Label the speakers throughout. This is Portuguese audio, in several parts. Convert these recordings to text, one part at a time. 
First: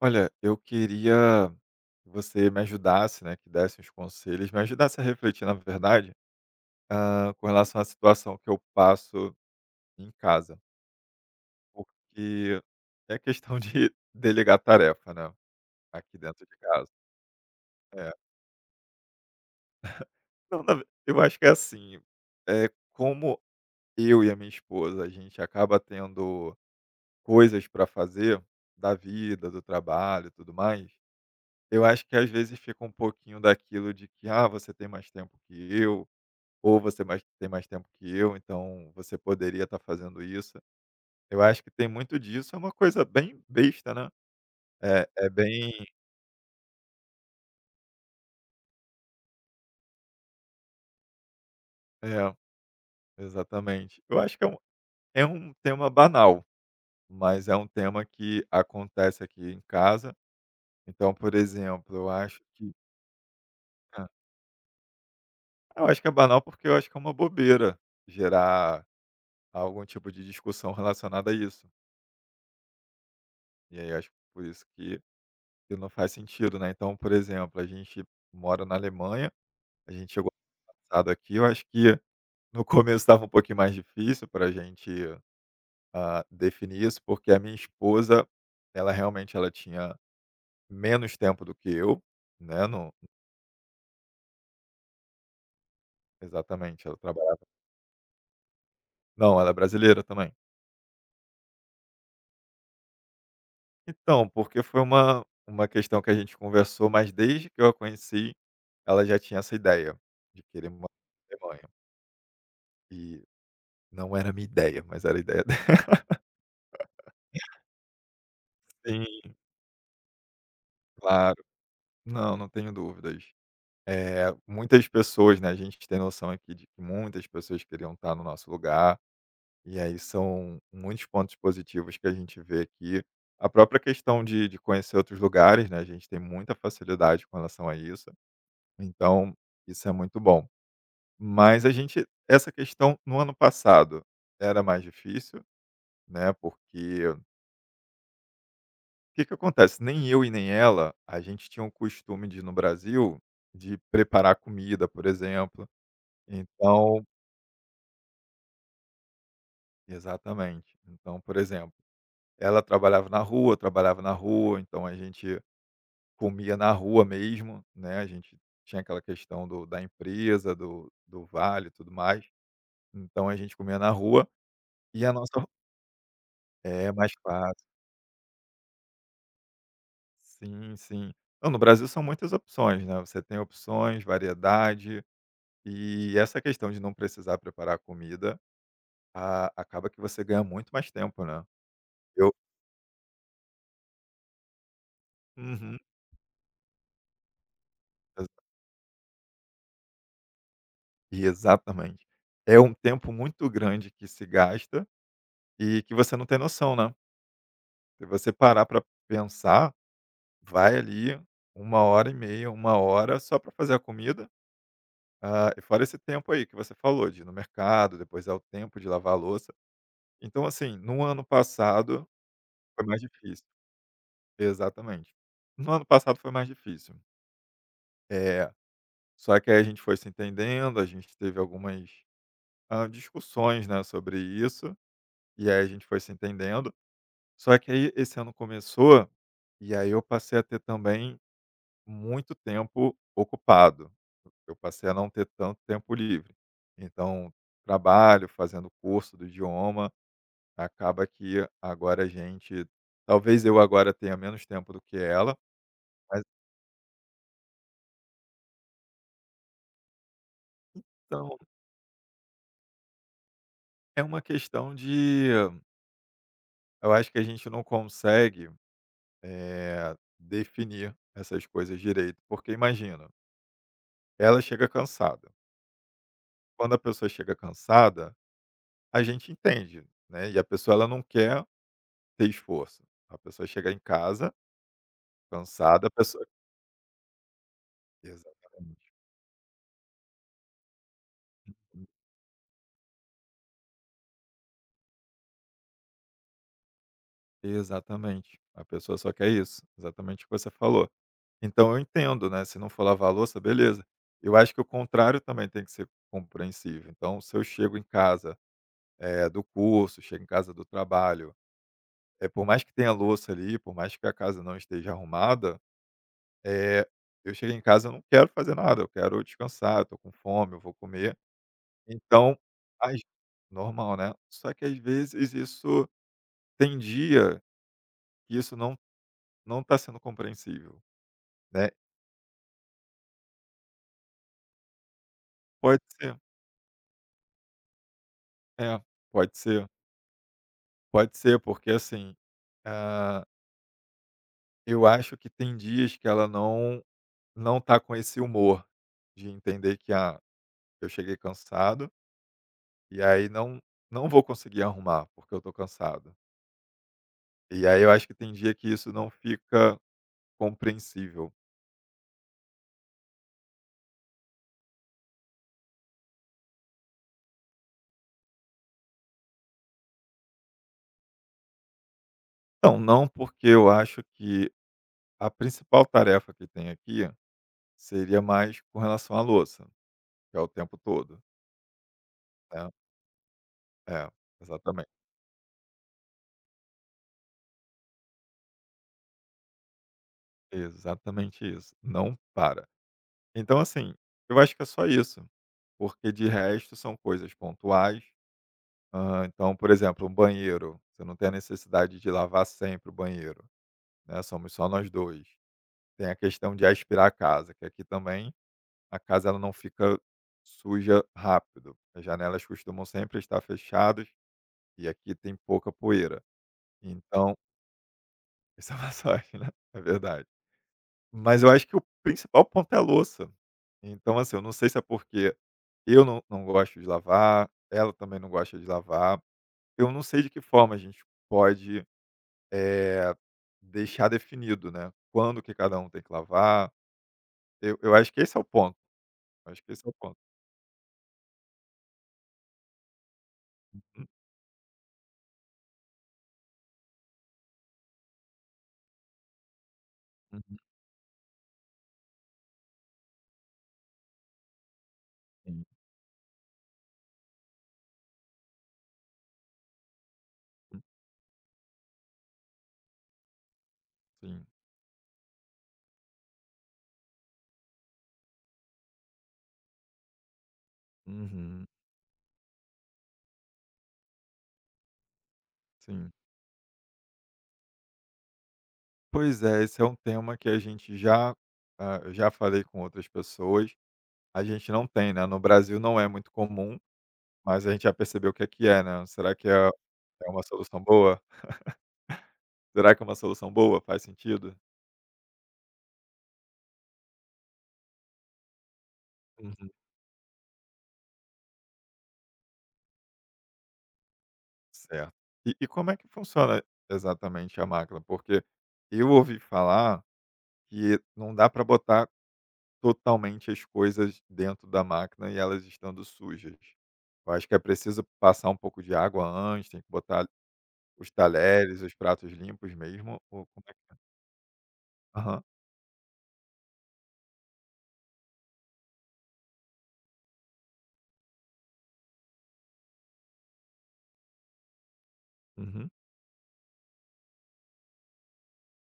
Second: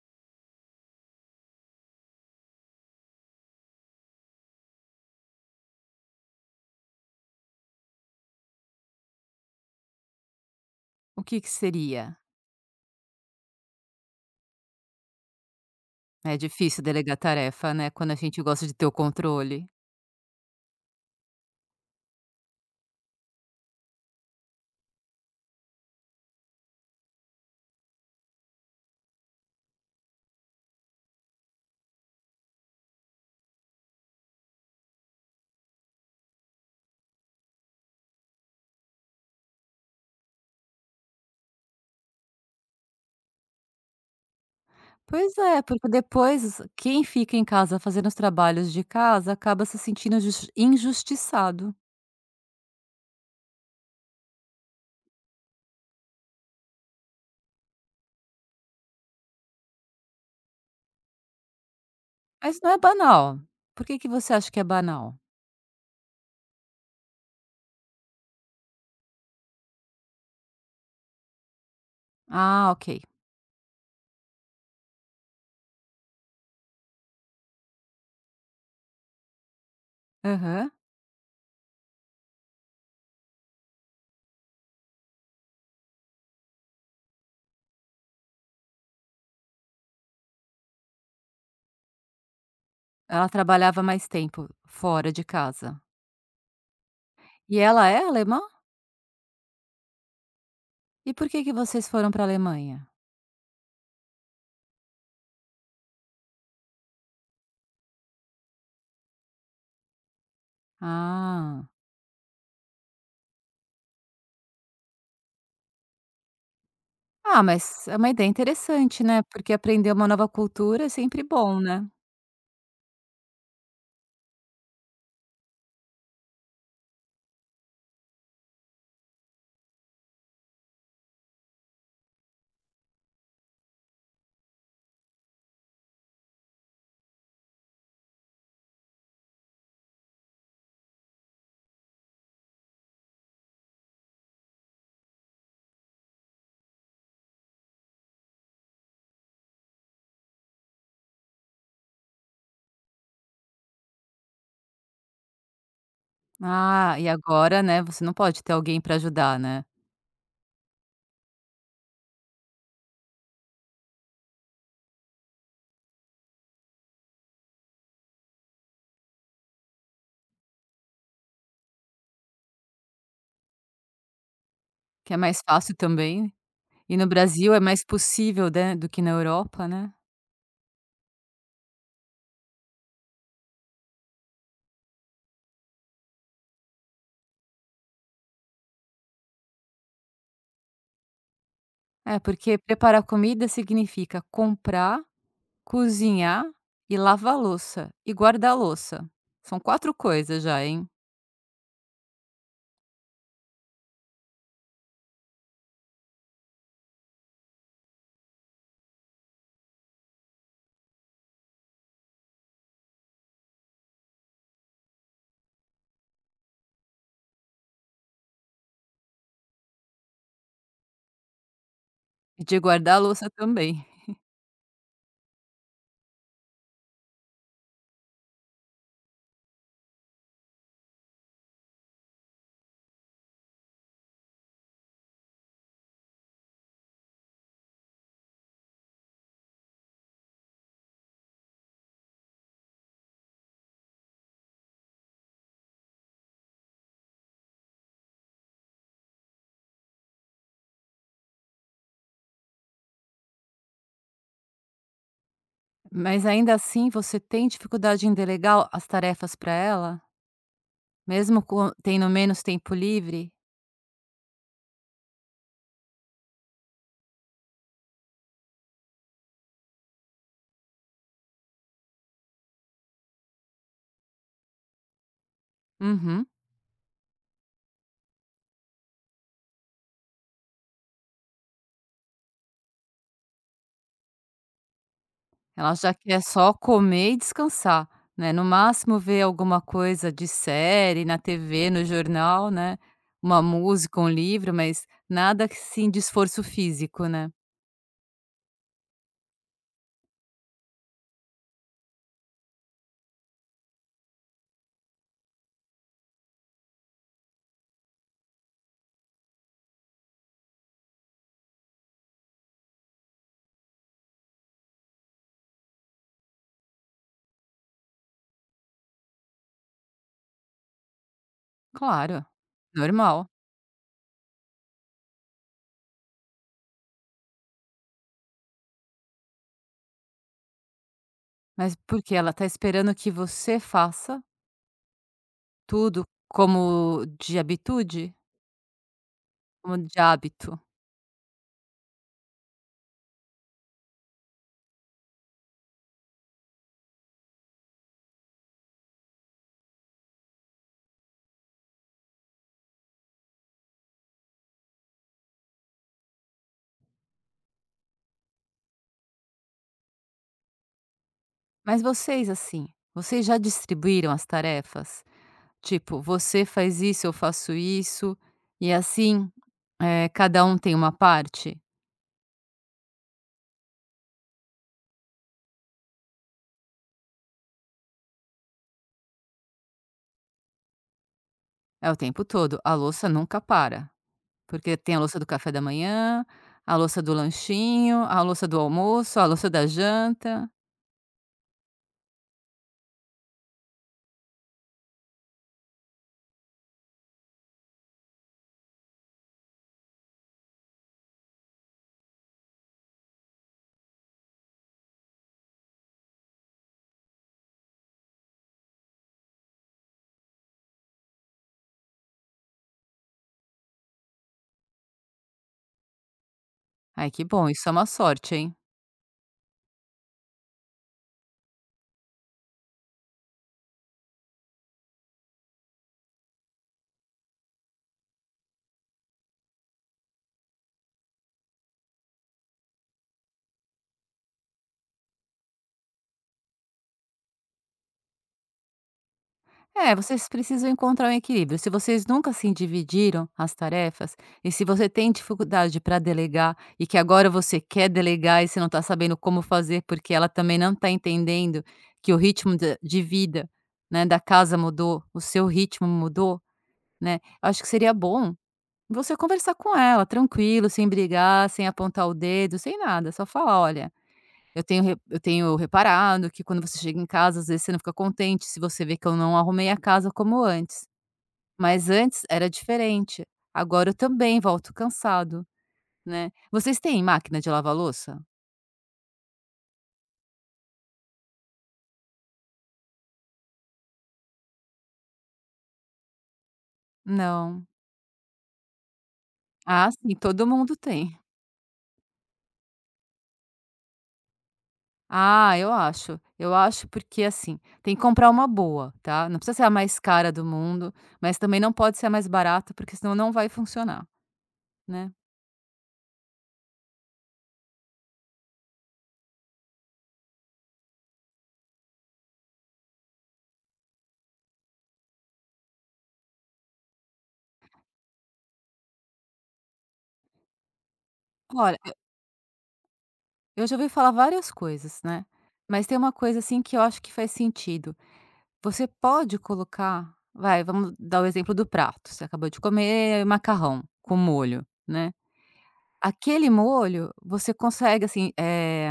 Speaker 1: Olha, eu queria que você me ajudasse, né, que desse uns conselhos, me ajudasse a refletir, na verdade, com relação à situação que eu passo em casa,
Speaker 2: O que que seria?
Speaker 1: porque é questão de delegar tarefa, né, aqui
Speaker 2: É
Speaker 1: dentro de
Speaker 2: difícil
Speaker 1: casa.
Speaker 2: delegar tarefa, né,
Speaker 1: É.
Speaker 2: quando a gente gosta de ter o controle.
Speaker 1: Não, eu acho que é assim, é como eu e a minha esposa, a gente acaba tendo coisas para fazer da vida, do trabalho e tudo mais. Eu acho que às vezes fica um pouquinho daquilo de que, você tem mais tempo que eu, ou você mais tem mais tempo que eu, então você poderia estar fazendo isso. Eu acho que tem muito disso, é uma coisa bem besta, né. É
Speaker 2: Pois é,
Speaker 1: bem
Speaker 2: porque depois quem fica em casa fazendo os trabalhos de casa acaba se sentindo injustiçado.
Speaker 1: é, exatamente. Eu acho que é um tema banal, mas é um tema que acontece aqui em casa. Então, por exemplo, eu acho
Speaker 2: Mas não
Speaker 1: que
Speaker 2: é banal. Por que
Speaker 1: hã,
Speaker 2: que você acha que é banal?
Speaker 1: eu acho que é banal, porque eu acho que é uma bobeira gerar algum tipo de discussão relacionada a isso.
Speaker 2: Ah, ok.
Speaker 1: E aí acho que por isso que não faz sentido, né. Então, por exemplo, a gente mora na Alemanha, a gente chegou
Speaker 2: Aham.
Speaker 1: passado aqui, eu acho que no começo estava um pouquinho mais difícil para a gente, definir isso, porque a minha esposa, ela realmente ela tinha menos tempo do que eu, né, não
Speaker 2: Ela trabalhava mais tempo fora de casa.
Speaker 1: exatamente, ela trabalhava
Speaker 2: E ela é alemã?
Speaker 1: não, ela é brasileira também.
Speaker 2: E por que que vocês foram para a Alemanha?
Speaker 1: Então, porque foi uma questão que a gente conversou, mas desde que eu a conheci, ela já tinha essa ideia de querer morar na Alemanha.
Speaker 2: Ah.
Speaker 1: E não era a minha ideia, mas era a ideia dela.
Speaker 2: Ah, mas é uma ideia interessante, né?
Speaker 1: Sim,
Speaker 2: Porque aprender uma nova cultura é sempre
Speaker 1: claro.
Speaker 2: bom, né?
Speaker 1: Não, não tenho dúvidas. É, muitas pessoas, né, a gente tem noção aqui de que muitas pessoas queriam estar no nosso lugar, e aí são muitos pontos positivos que a gente vê aqui. A própria questão de, conhecer outros lugares, né, a gente tem muita facilidade com relação a isso, então isso é muito bom. Mas a gente, essa questão no ano passado era mais difícil, né, porque o que que acontece? Nem eu e nem ela, a gente tinha o costume de, no Brasil, de preparar comida, por exemplo,
Speaker 2: Ah,
Speaker 1: então
Speaker 2: e agora, né, você não pode ter alguém para ajudar, né.
Speaker 1: exatamente. Então, por exemplo, ela trabalhava na rua, eu trabalhava na rua, então a gente comia na rua mesmo, né? A gente tinha aquela questão do, da empresa, do, vale e tudo mais. Então a gente comia na rua e a
Speaker 2: Que é
Speaker 1: nossa.
Speaker 2: mais fácil também,
Speaker 1: É
Speaker 2: e no
Speaker 1: mais
Speaker 2: Brasil é
Speaker 1: fácil.
Speaker 2: mais possível, né, do que na Europa, né.
Speaker 1: Sim, sim. Não, no Brasil são muitas opções, né? Você tem opções, variedade, e essa questão de não precisar preparar a comida, a, acaba que você ganha muito mais tempo, né?
Speaker 2: É,
Speaker 1: Eu.
Speaker 2: porque preparar comida significa comprar,
Speaker 1: Uhum,
Speaker 2: cozinhar e lavar a louça, e guardar a louça. São 4 coisas já, hein.
Speaker 1: e exatamente. É um tempo muito grande que se gasta e que você não tem noção, né. Se você parar para pensar, vai ali uma hora e meia, uma hora só para fazer a comida, e fora esse tempo aí que você falou de ir no mercado, depois é o tempo de lavar a louça. Então, assim, no ano passado
Speaker 2: E de
Speaker 1: foi
Speaker 2: guardar a
Speaker 1: mais
Speaker 2: louça
Speaker 1: difícil.
Speaker 2: também.
Speaker 1: Exatamente. No ano passado foi mais difícil. É só que aí a gente foi se entendendo, a gente teve algumas, discussões, né, sobre isso, e aí a gente foi se entendendo. Só que aí esse ano começou, e aí eu passei a ter também muito tempo ocupado. Eu passei a não ter tanto tempo livre. Então, trabalho, fazendo curso do idioma, acaba que agora a gente talvez eu agora tenha menos tempo do que ela, mas
Speaker 2: Mas ainda assim você tem dificuldade em delegar as tarefas para ela?
Speaker 1: então
Speaker 2: Mesmo com tendo menos tempo livre?
Speaker 1: é uma questão de eu acho que a gente não consegue, definir essas coisas direito, porque imagina, ela chega cansada.
Speaker 2: Uhum.
Speaker 1: Quando a pessoa chega cansada a gente entende, né, e a pessoa ela não quer ter esforço. A pessoa chega em casa
Speaker 2: Ela
Speaker 1: cansada, a
Speaker 2: já quer
Speaker 1: pessoa
Speaker 2: só comer e descansar, né, no
Speaker 1: exatamente,
Speaker 2: máximo ver alguma coisa de série na TV, no jornal, né, uma música, um livro, mas nada assim de esforço físico, né.
Speaker 1: exatamente, a pessoa só quer isso, exatamente o que você falou. Então eu entendo, né, se não for lavar a louça, beleza. Eu acho que o contrário também tem que ser compreensível. Então se eu chego em casa, do curso, chego em casa do trabalho, é por mais que tenha louça ali, por mais que a casa não esteja arrumada, eh, eu chego em casa, eu não quero fazer nada, eu quero descansar, eu tô com fome, eu vou comer.
Speaker 2: Claro,
Speaker 1: Então, às
Speaker 2: normal.
Speaker 1: normal, né. Só que às vezes isso tem dia que isso não está sendo compreensível, né.
Speaker 2: Mas porque ela tá esperando que você faça
Speaker 1: Pode
Speaker 2: tudo
Speaker 1: ser
Speaker 2: como de habitude?
Speaker 1: é, pode ser,
Speaker 2: Como de hábito.
Speaker 1: pode ser, porque assim, ah, eu acho que tem dias que ela não tá com esse humor de entender que, eu cheguei cansado e aí não vou conseguir arrumar, porque eu tô cansado. E aí eu acho que tem dia que isso não fica compreensível.
Speaker 2: Mas vocês, assim, vocês já distribuíram as tarefas? Tipo, você faz isso, eu faço isso, e assim, cada um tem uma parte?
Speaker 1: Então não porque eu acho que a principal tarefa que tem aqui seria mais com relação à louça, que é o tempo todo,
Speaker 2: É o tempo todo.
Speaker 1: né.
Speaker 2: A louça nunca para,
Speaker 1: É,
Speaker 2: porque
Speaker 1: exatamente,
Speaker 2: tem a louça do café da manhã, a louça do lanchinho, a louça do almoço, a louça da janta.
Speaker 1: exatamente isso, não para. Então, assim, eu acho que é só isso, porque de resto são coisas pontuais. Então, por exemplo, o banheiro, você não tem a necessidade de lavar sempre o banheiro, né, somos só nós 2. Tem a questão de aspirar a casa, que aqui também a casa ela não fica suja rápido, as janelas costumam sempre estar fechadas e aqui tem pouca poeira.
Speaker 2: Ai, que
Speaker 1: Então,
Speaker 2: bom, isso é uma sorte, hein?
Speaker 1: isso é massagem, né, é verdade. Mas eu acho que o principal ponto é a louça. Então, assim, eu não sei se é porque eu não gosto de lavar, ela também não gosta de lavar. Eu não sei de que forma a gente pode, eh, deixar definido, né, quando que cada um tem que lavar. Eu acho que esse é o ponto. Eu acho que esse é o
Speaker 2: É,
Speaker 1: ponto.
Speaker 2: vocês precisam encontrar um equilíbrio. Se vocês nunca assim dividiram as tarefas, e se você tem dificuldade para delegar e que agora você quer delegar e você não está sabendo como fazer, porque ela
Speaker 1: Uhum,
Speaker 2: também não está entendendo que o ritmo de vida, né, da casa mudou, o seu
Speaker 1: uhum, sim,
Speaker 2: ritmo mudou, né? Acho que seria bom você conversar com ela, tranquilo, sem brigar, sem apontar o dedo, sem nada, só falar, olha,
Speaker 1: sim.
Speaker 2: eu tenho reparado que quando você chega em casa, às vezes, você não fica contente se você vê que eu não arrumei a casa como antes.
Speaker 1: Uhum,
Speaker 2: Mas antes era diferente. Agora eu também volto cansado,
Speaker 1: sim.
Speaker 2: né. Vocês têm máquina de lavar louça?
Speaker 1: Pois é, esse é um tema que a gente já eu já falei com outras pessoas. A gente não tem, né, no Brasil não é muito comum, mas
Speaker 2: Não.
Speaker 1: a gente já percebeu o que é, né. Será que é
Speaker 2: Ah, sim,
Speaker 1: é uma
Speaker 2: todo mundo
Speaker 1: solução
Speaker 2: tem.
Speaker 1: boa? Será que é uma solução boa? Faz sentido?
Speaker 2: Ah, eu acho. Eu acho porque, assim, tem que comprar uma boa, tá. Não precisa ser
Speaker 1: Uhum,
Speaker 2: a mais cara do mundo, mas também não pode ser a mais barata, porque senão não vai funcionar, né.
Speaker 1: certo. E como é que funciona exatamente a máquina? Porque eu ouvi falar que não dá para botar totalmente as coisas dentro da máquina e elas estando sujas. Eu acho que é preciso passar um pouco de água antes, tem que botar os talheres, os
Speaker 2: Olha,
Speaker 1: pratos limpos mesmo ou como
Speaker 2: eu
Speaker 1: é
Speaker 2: já
Speaker 1: que
Speaker 2: ouvi falar várias coisas, né,
Speaker 1: aham,
Speaker 2: mas tem uma coisa, assim, que eu acho que faz sentido. Você pode colocar vai, vamos dar o exemplo do prato, você acabou de comer macarrão com molho, né.
Speaker 1: uhum,
Speaker 2: Aquele molho você consegue, assim,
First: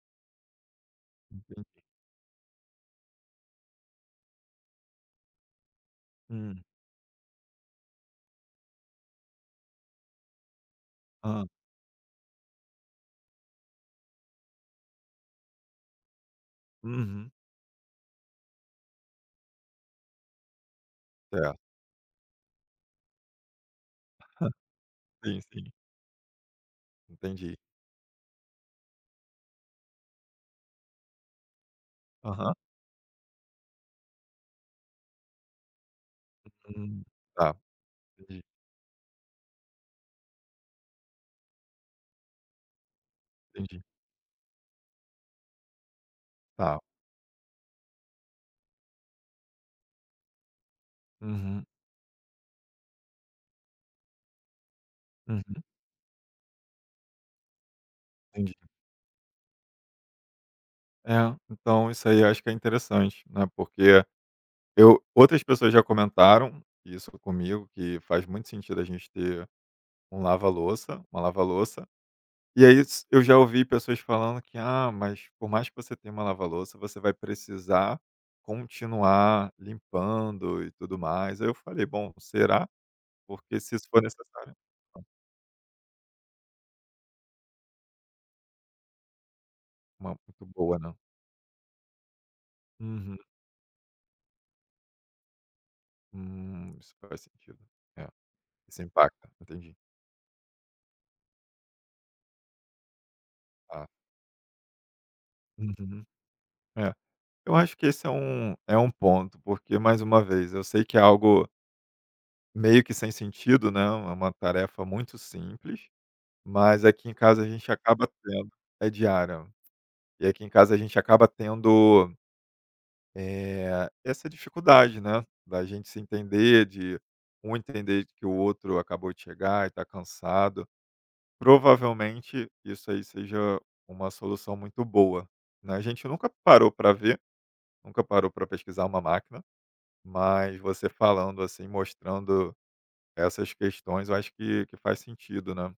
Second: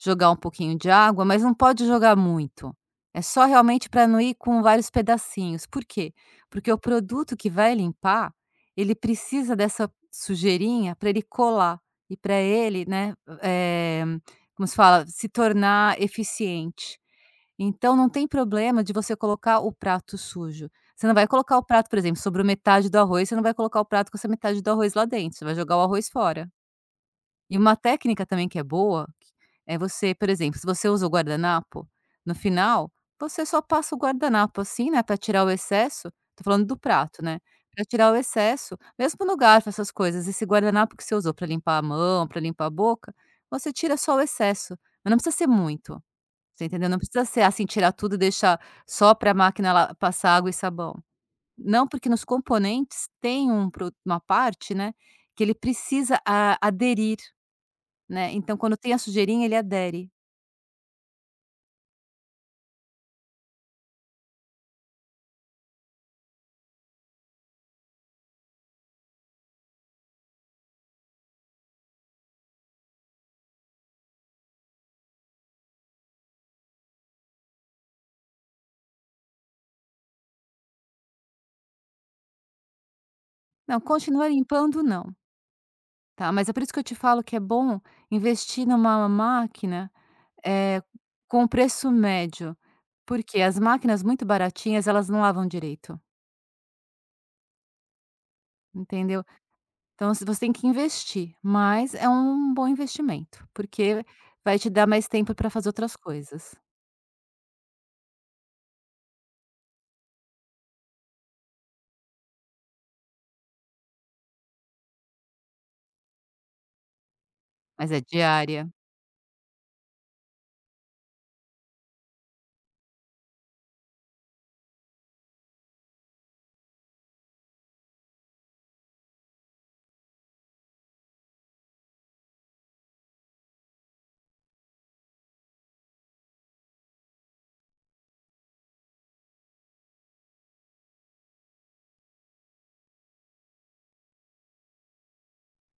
Speaker 2: jogar um pouquinho de água, mas não
Speaker 1: entendi.
Speaker 2: pode jogar muito. É só realmente para não ir com vários pedacinhos. Por quê?
Speaker 1: Hum,
Speaker 2: Porque o produto que vai limpar, ele precisa dessa sujeirinha para ele
Speaker 1: hã,
Speaker 2: colar e para ele, né, eh, como se fala, se tornar eficiente.
Speaker 1: uhum.
Speaker 2: Então não tem problema de você colocar o prato sujo. Você não vai colocar
Speaker 1: Certo.
Speaker 2: o prato, por exemplo, sobre metade do arroz, você não vai colocar o prato com essa metade do arroz lá dentro,
Speaker 1: Sim,
Speaker 2: você vai
Speaker 1: sim,
Speaker 2: jogar o arroz fora.
Speaker 1: entendi.
Speaker 2: E uma técnica também que é boa, é você, por exemplo, se você usa o guardanapo, no
Speaker 1: Aham.
Speaker 2: final, você só passa o guardanapo assim, né, para tirar o excesso tô falando do
Speaker 1: Hum,
Speaker 2: prato, né,
Speaker 1: tá,
Speaker 2: para tirar o
Speaker 1: entendi,
Speaker 2: excesso, mesmo no garfo, essas coisas, esse guardanapo que você usou para limpar a mão, para limpar a boca, você
Speaker 1: entendi.
Speaker 2: tira só o excesso, mas não precisa ser muito, você
Speaker 1: Tá.
Speaker 2: entendeu? Não precisa ser assim, tirar tudo e deixar só para a máquina lá passar água e sabão.
Speaker 1: Uhum,
Speaker 2: Não, porque nos componentes tem um pro uma parte, né, que ele
Speaker 1: uhum,
Speaker 2: precisa a aderir. Né,
Speaker 1: entendi.
Speaker 2: então quando tem a sujeirinha ele adere.
Speaker 1: É, então isso aí eu acho que é interessante, né, porque eu outras pessoas já comentaram isso comigo, que faz muito sentido a gente ter um lava-louça, uma lava-louça. E aí s eu já ouvi pessoas falando que: "Ah, mas por mais que você tenha uma lava-louça, você vai precisar continuar limpando e tudo mais". Aí eu falei: "Bom, será? Porque se
Speaker 2: Não,
Speaker 1: isso for
Speaker 2: continua
Speaker 1: necessário".
Speaker 2: limpando
Speaker 1: Não,
Speaker 2: não, tá, mas é por isso que eu te falo que é bom investir numa máquina,
Speaker 1: uma muito boa,
Speaker 2: eh,
Speaker 1: não.
Speaker 2: com preço médio,
Speaker 1: Uhum.
Speaker 2: porque as máquinas muito baratinhas elas não lavam direito,
Speaker 1: Isso faz sentido. É, isso
Speaker 2: entendeu.
Speaker 1: impacta, entendi.
Speaker 2: Então se você tem que investir, mas é um bom investimento,
Speaker 1: Tá.
Speaker 2: porque vai te dar mais tempo para fazer outras
Speaker 1: Uhum.
Speaker 2: coisas,
Speaker 1: É. Eu acho que esse é um ponto, porque mais uma vez, eu sei que é algo meio que sem sentido, né, é uma tarefa muito simples, mas aqui em casa a gente
Speaker 2: mas é
Speaker 1: acaba tendo
Speaker 2: diária.
Speaker 1: é diária. E aqui em casa a gente acaba tendo, essa dificuldade, né, da gente se entender, de um entender que o outro acabou de chegar e está cansado. Provavelmente isso aí seja uma solução muito boa, né. A gente nunca parou para ver, nunca parou para pesquisar uma máquina, mas você falando, assim, mostrando essas questões, eu acho que faz sentido, né.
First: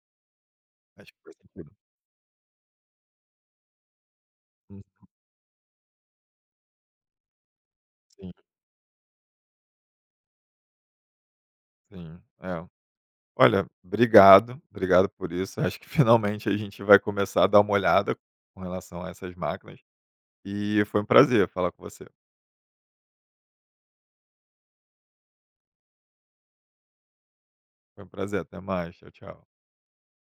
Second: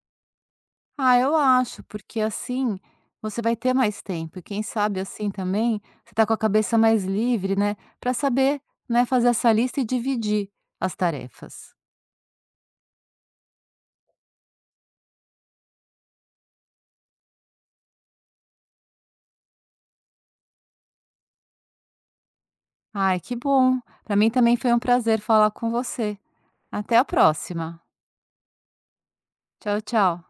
Speaker 1: Acho
Speaker 2: Ah,
Speaker 1: que faz
Speaker 2: eu
Speaker 1: sentido.
Speaker 2: acho, porque assim você vai ter mais tempo e quem
Speaker 1: Hum,
Speaker 2: sabe, assim, também, você tá com a cabeça mais livre, né, para
Speaker 1: sim,
Speaker 2: saber, né, fazer essa lista e dividir as tarefas.
Speaker 1: sim. É. Olha, obrigado, obrigado por isso. Acho que finalmente a gente vai começar a dar uma olhada com relação a essas máquinas. E foi um prazer falar com você.
Speaker 2: Ai, que bom. Para mim também foi um prazer falar com você. Até a próxima.
Speaker 1: Foi um prazer. Até mais. Tchau, tchau.
Speaker 2: Tchau, tchau.